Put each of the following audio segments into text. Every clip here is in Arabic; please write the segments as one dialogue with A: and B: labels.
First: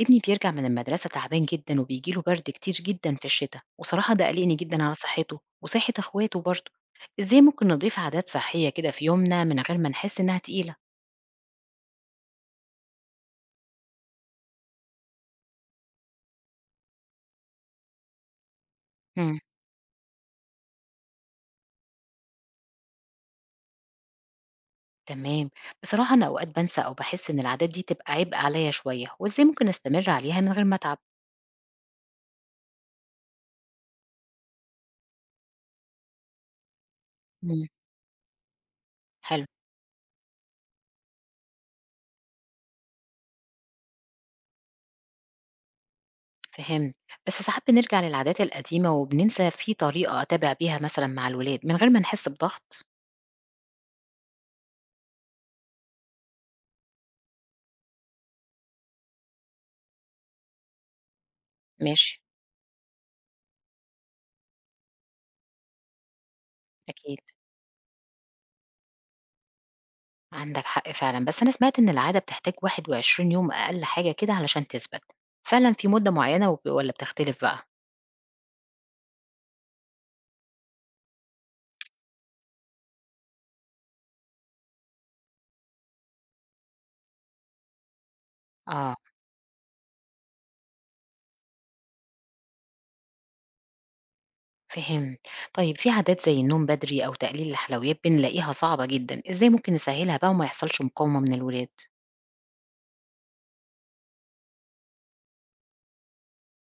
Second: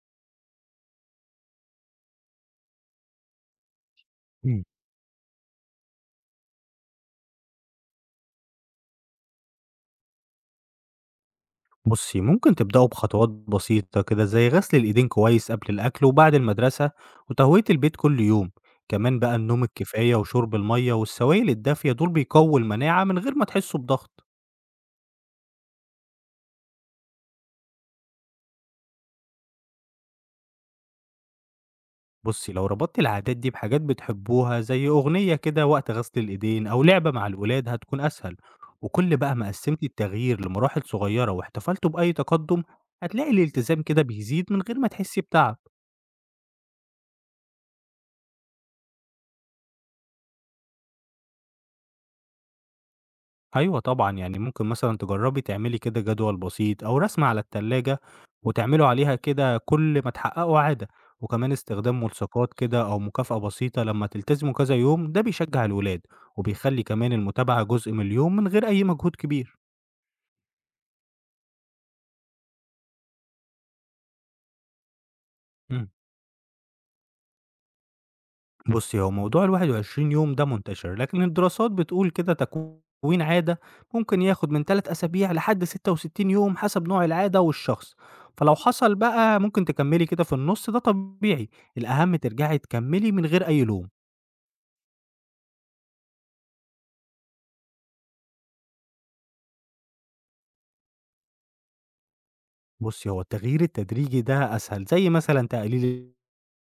A: ابني بيرجع من المدرسة تعبان جدا وبيجيله برد كتير جدا في الشتاء، وصراحة ده قلقني
B: إمم.
A: جدا على صحته وصحة اخواته برضه. ازاي ممكن نضيف عادات صحية كده في يومنا من غير ما نحس انها تقيلة؟
B: بُصّي، ممكن تبدأوا بخطوات بسيطة كده زي غسل الإيدين كويس قبل الأكل وبعد المدرسة وتهوية البيت كل يوم، كمان بقى
A: مم.
B: النوم الكفاية وشرب المَيّة والسوائل الدافية دول بيقوّوا المناعة من غير ما تحسّوا بضغط.
A: تمام. بصراحة انا اوقات بنسى او بحس ان العادات دي تبقى عبء عليا شوية، وازاي ممكن استمر عليها من غير ما اتعب؟
B: بُصّي، لو ربطتِ العادات دي بحاجات بتحبوها زي أغنية كده وقت غسل الإيدين أو لعبة مع
A: مم.
B: الولاد هتكون أسهل، وكل بقى
A: حلو.
B: ما قسّمتِ التغيير لمراحل صغيرة واحتفلتوا بأي تقدُّم، هتلاقي الالتزام كده بيزيد من غير ما تحسّي بتعب.
A: فهمت. بس ساعات بنرجع للعادات القديمة وبننسى في طريقة اتابع بيها مثلا مع الولاد من غير ما نحس بضغط.
B: أيوه طبعًا، يعني ممكن مثلًا تجرّبي تعملي كده جدول بسيط أو رسمة على التلاجة وتعملوا عليها كده كل ما تحققوا عادة، وكمان استخدام
A: ماشي.
B: ملصقات كده أو مكافأة بسيطة لمّا تلتزموا كذا يوم، ده بيشجّع الولاد وبيخلّي كمان
A: اكيد.
B: المتابعة جزء من اليوم من غير أي مجهود كبير.
A: عندك حق فعلا، بس أنا سمعت إن العادة بتحتاج 21 يوم أقل حاجة كده علشان تثبت فعلا
B: إمم.
A: في مدة معينة، ولا بتختلف بقى؟
B: بُصّي، هو موضوع ال21 يوم ده منتشر، لكن الدراسات بتقول كده تكوين عادة ممكن ياخد من 3 أسابيع لحد 66 يوم حسب نوع العادة والشخص، فلو حصل
A: آه.
B: بقى ممكن تكمّلي كده في النُص ده طبيعي، الأهم ترجعي تكمّلي من غير أي لوم.
A: فهم. طيب في عادات زي النوم بدري أو تقليل الحلويات بنلاقيها صعبة جدا، إزاي ممكن نسهلها بقى وما يحصلش مقاومة من الولاد؟
B: بُصّي، هو التغيير التدريجي ده أسهل، زي مثلًا تقليل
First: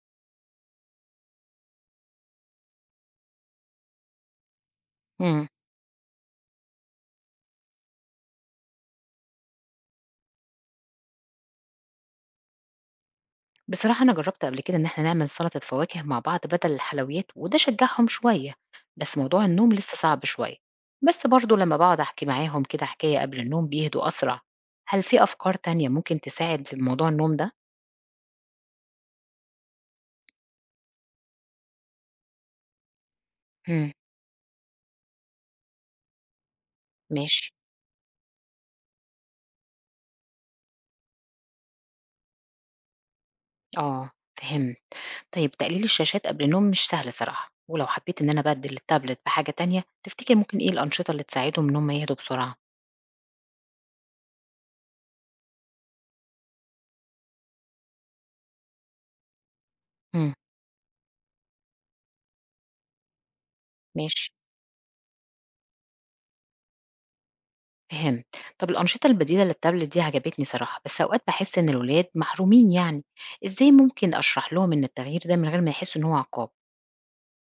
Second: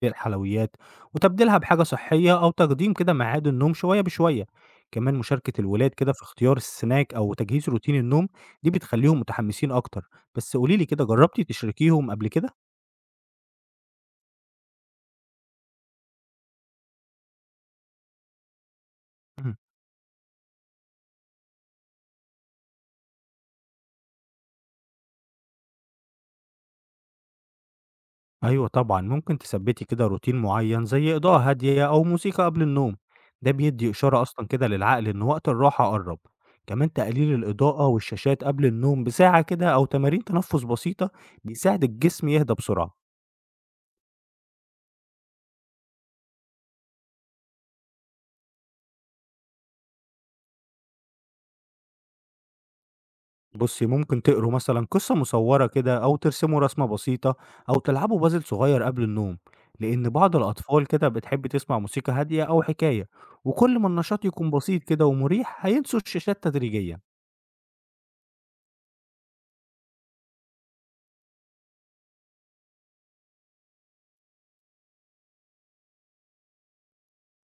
B: الحلويات وتبديلها بحاجة صحية أو تقديم كده ميعاد النوم شوية بشوية، كمان
A: مم.
B: مشاركة الولاد كده في اختيار السناك أو تجهيز روتين النوم، دي بتخلّيهم متحمسين أكتر، بس قولي لي كده جرّبتِ تشركيهم قبل كده؟
A: بصراحة أنا جربت قبل كده إن احنا نعمل سلطة فواكه مع بعض بدل الحلويات، وده شجعهم شوية. بس موضوع
B: إمم.
A: النوم لسه صعب شوية. بس برضو لما بقعد أحكي معاهم كده حكاية قبل النوم بيهدوا أسرع. هل في أفكار تانية ممكن تساعد في موضوع النوم ده؟
B: أيوه طبعًا، ممكن تثبّتي كده روتين معيّن زي إضاءة هادية أو موسيقى قبل النوم، ده بيدّي
A: إمم.
B: إشارة أصلًا كده للعقل إن وقت الراحة قرّب، كمان تقليل
A: ماشي.
B: الإضاءة والشاشات قبل النوم بساعة كده أو تمارين تنفُّس بسيطة بيساعد الجسم يهدى بسرعة.
A: آه. فهمت. طيب تقليل الشاشات قبل النوم مش سهل صراحة، ولو حبيت إن أنا أبدِّل التابلت بحاجة تانية، تفتكر ممكن إيه الأنشطة اللي تساعدهم إن هم يهدوا بسرعة؟
B: بُصّي، ممكن تقروا مثلًا قصة مصوّرة كده أو ترسموا رسمة بسيطة أو تلعبوا puzzle صغير قبل النوم، لإن
A: إمم.
B: بعض الأطفال كده بتحب تسمع موسيقى هادية أو حكاية، وكل ما النشاط
A: ماشي.
B: يكون بسيط كده ومريح هينسوا الشاشات تدريجيًا.
A: فهمت. طب الأنشطة البديلة للتابلت دي عجبتني صراحة، بس أوقات باحس إن الولاد محرومين يعني، إزاي ممكن أشرح لهم إن التغيير ده من غير ما يحسوا إن هو عقاب؟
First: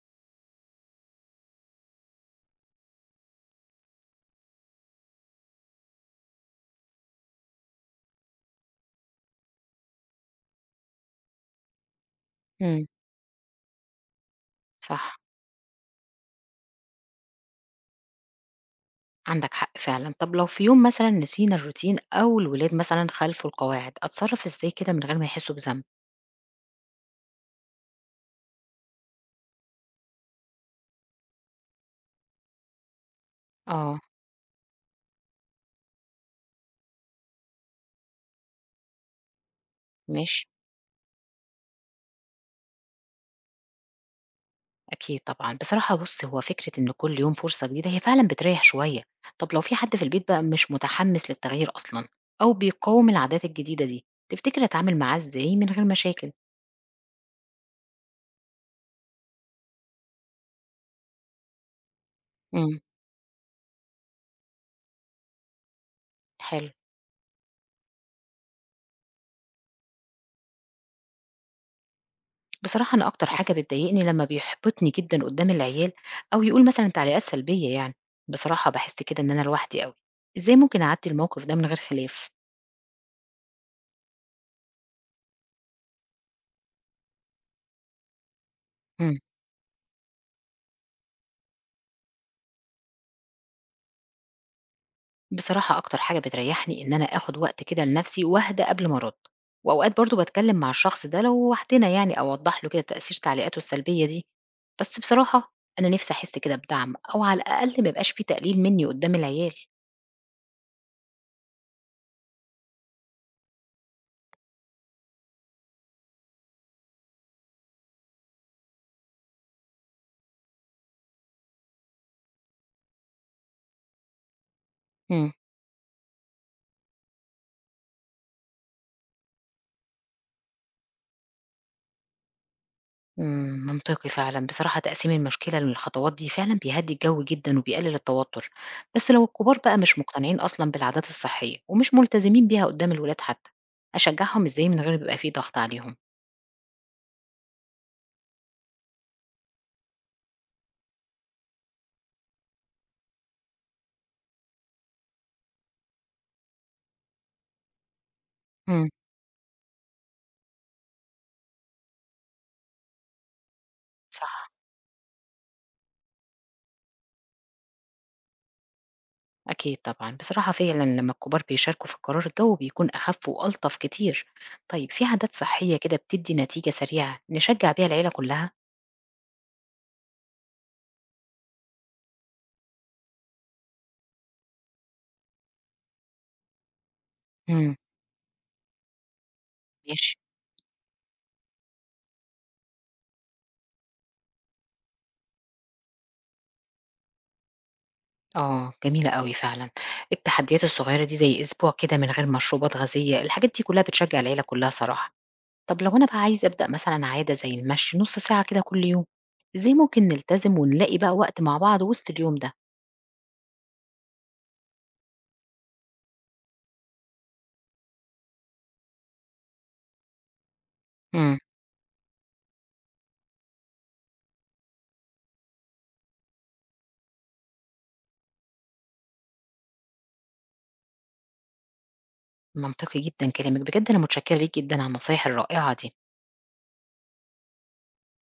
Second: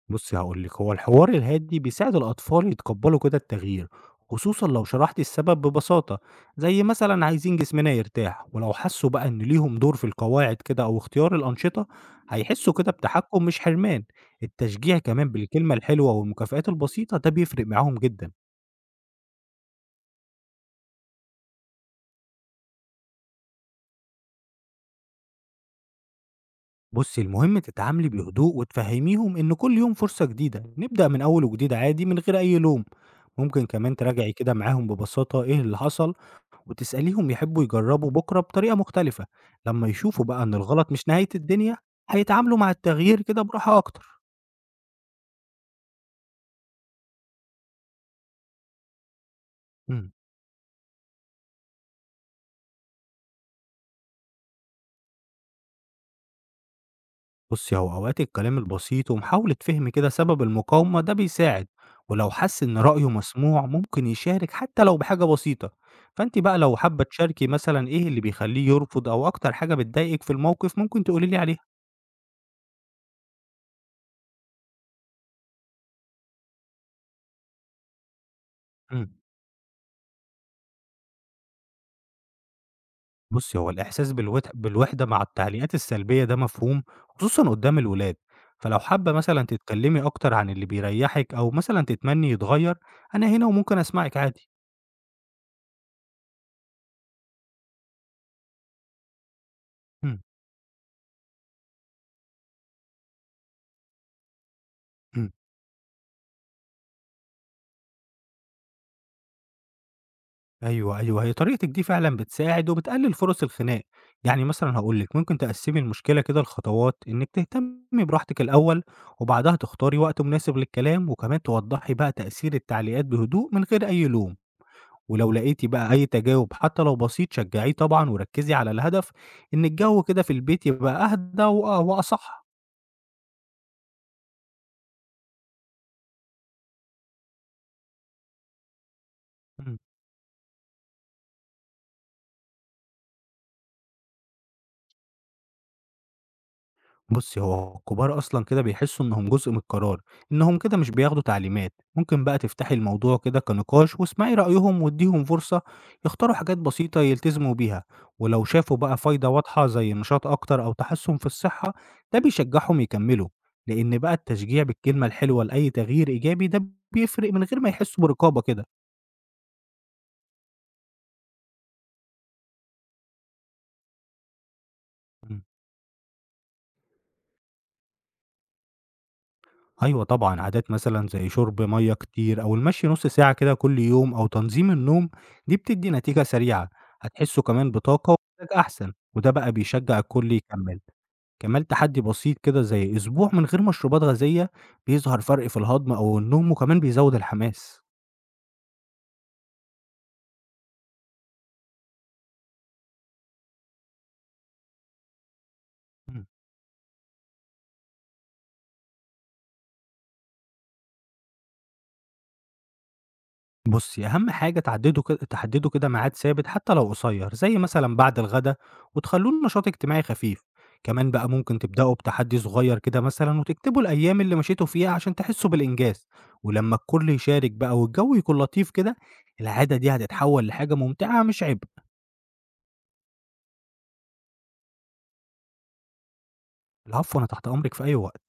B: بُصّي هاقول لِك، هو الحوار الهادي بيساعد الأطفال يتقبّلوا كده التغيير، خصوصًا لو شرحتِ السبب ببساطة، زي مثلًا عايزين جسمنا يرتاح، ولو حسّوا بقى إن ليهم دور في القواعد كده أو اختيار الأنشطة، هيحسّوا
A: إمم.
B: كده بتحكُّم مش حرمان، التشجيع
A: صح.
B: كمان بالكلمة الحلوة والمكافآت البسيطة ده بيفرق معاهم جدًا.
A: عندك حق فعلًا. طب لو في يوم مثلًا نسينا الروتين أو الولاد مثلًا خالفوا القواعد، أتصرف إزاي كده من غير ما يحسوا بذنب؟
B: بُصّي المهم تتعاملي بهدوء وتفهّميهم إن كل يوم فرصة جديدة، نبدأ من أول وجديد عادي من غير أي لوم، ممكن كمان
A: آه.
B: تراجعي كده معاهم ببساطة إيه اللي حصل وتسأليهم يحبوا يجربوا بكرة بطريقة مختلفة لما يشوفوا بقى
A: ماشي.
B: إن الغلط مش نهاية الدنيا هيتعاملوا مع التغيير كده براحة أكتر.
A: أكيد طبعًا. بصراحة بُص، هو فكرة إن كل يوم فرصة جديدة هي فعلًا بتريّح شوية. طب لو في حد في
B: مم.
A: البيت بقى مش متحمّس للتغيير أصلًا أو بيقاوم العادات الجديدة دي، تفتكر أتعامل معاه إزاي من غير مشاكل؟
B: بصي هو أوقات الكلام البسيط ومحاولة فهم كده سبب المقاومة ده بيساعد ولو حس إن
A: إمم.
B: رأيه مسموع ممكن يشارك حتى لو بحاجة بسيطة فأنت بقى
A: حلو.
B: لو حابة تشاركي مثلا إيه اللي بيخليه يرفض أو أكتر حاجة بتضايقك في الموقف ممكن تقولي لي عليها.
A: بصراحة أنا أكتر حاجة بتضايقني لمّا بيحبطني جدًا قدّام العيال أو يقول مثلًا تعليقات سلبية يعني. بصراحة باحس
B: مم.
A: كده إن أنا لوحدي أوي. إزاي ممكن أعدّي الموقف ده من غير خلاف؟
B: بُصّي، هو الإحساس بالوحدة مع التعليقات السلبية ده مفهوم، خصوصًا قدّام الولاد، فلو حابة
A: إمم.
B: مثلًا تتكلمي أكتر عن اللي بيريحِك أو مثلًا تتمني يتغير، أنا هنا وممكن أسمعِك عادي.
A: بصراحة أكتر حاجة بتريحني إن أنا آخد وقت كده لنفسي وأهدى قبل ما أرد، وأوقات برضو
B: إمم،
A: بتكلم مع الشخص ده لو وحدنا يعني أو أوضح له كده تأثير تعليقاته السلبية دي. بس
B: إمم،
A: بصراحة أنا نفسي أحس كده بدعم أو على الأقل ما يبقاش فيه تقليل مني قدام العيال.
B: أيوه، أيوه، هي طريقتِك دي فعلًا بتساعد وبتقلل فرص الخناق، يعني مثلًا هاقول لِك ممكن تقسّمي المشكلة كده لخطوات، إنِّك تهتمي براحتِك الأول، وبعدها تختاري وقت مناسب للكلام، وكمان توضّحي بقى تأثير التعليقات بهدوء من غير أي لوم. ولو
A: مم.
B: لقيتِ بقى أي تجاوب حتى لو بسيط شجّعيه طبعًا وركّزي على الهدف إن الجو كده في البيت يبقى أهدى وأصح.
A: مم، منطقي فعلا. بصراحة تقسيم المشكلة للخطوات دي فعلا بيهدي الجو جدا وبيقلل التوتر. بس لو الكبار
B: إمم.
A: بقى مش مقتنعين أصلا بالعادات الصحية ومش ملتزمين بيها قدام الولاد حتى، أشجعهم إزاي من غير ما يبقى فيه ضغط عليهم؟
B: بُصّي، هو الكبار أصلًا كده بيحسّوا إنّهم جزء من القرار، إنّهم كده مش بياخدوا تعليمات. ممكن بقى تفتحي الموضوع كده كنقاش واسمعي رأيهم وادّيهم فرصة يختاروا حاجات بسيطة يلتزموا بيها، ولو شافوا
A: مم.
B: بقى فايدة واضحة زي نشاط أكتر أو تحسُّن في الصحّة، ده بيشجّعهم يكمّلوا، لإن بقى
A: صح.
B: التشجيع بالكلمة الحلوة لأي تغيير إيجابي ده بيفرق من غير ما يحسّوا برقابة كده.
A: أكيد طبعًا، بصراحة فعلًا لمّا الكبار بيشاركوا في القرار الجو بيكون أخف وألطف كتير. طيب في عادات
B: إمم.
A: صحية كده بتدّي نتيجة سريعة نشجع بيها العيلة كلها؟
B: أيوه طبعًا، عادات مثلًا زي شرب مَيّة كتير أو المشي نُص ساعة كده كل يوم أو تنظيم النوم، دي بتدّي نتيجة سريعة، هتحسّوا كمان
A: امم.
B: بطاقة ومزاج أحسن، وده بقى بيشجّع
A: ماشي.
B: الكل يكمّل. كمان تحدّي بسيط كده زي أسبوع من غير مشروبات غازية، بيظهر فرق في الهضم أو النوم وكمان بيزوّد الحماس.
A: آه جميلة أوي فعلًا، التحديات الصغيرة دي زي أسبوع كده من غير مشروبات غازية، الحاجات دي كلها بتشجع العيلة كلها صراحة. طب لو أنا بقى
B: إمم.
A: عايزة أبدأ مثلًا عادة زي المشي نص ساعة كده كل يوم، إزاي ممكن نلتزم ونلاقي بقى وقت مع بعض وسط اليوم ده؟
B: بُصّي، أهم حاجة تعدّدوا ك تحدّدوا كده ميعاد ثابت حتى لو قصير، زي مثلًا بعد الغدا، وتخلّوه نشاط اجتماعي خفيف. كمان بقى
A: امم.
B: ممكن تبدأوا بتحدّي صغير كده مثلًا وتكتبوا الأيام اللي مشيتوا فيها عشان تحسّوا بالإنجاز، ولمّا الكل يشارك بقى والجو يكون لطيف كده، العادة دي هتتحوّل لحاجة ممتعة مش عبء.
A: منطقي جدًا كلامِك، بجد أنا متشكرة ليك جدًا على النصايح الرائعة دي.
B: العفو، أنا تحت أمرِك في أي وقت.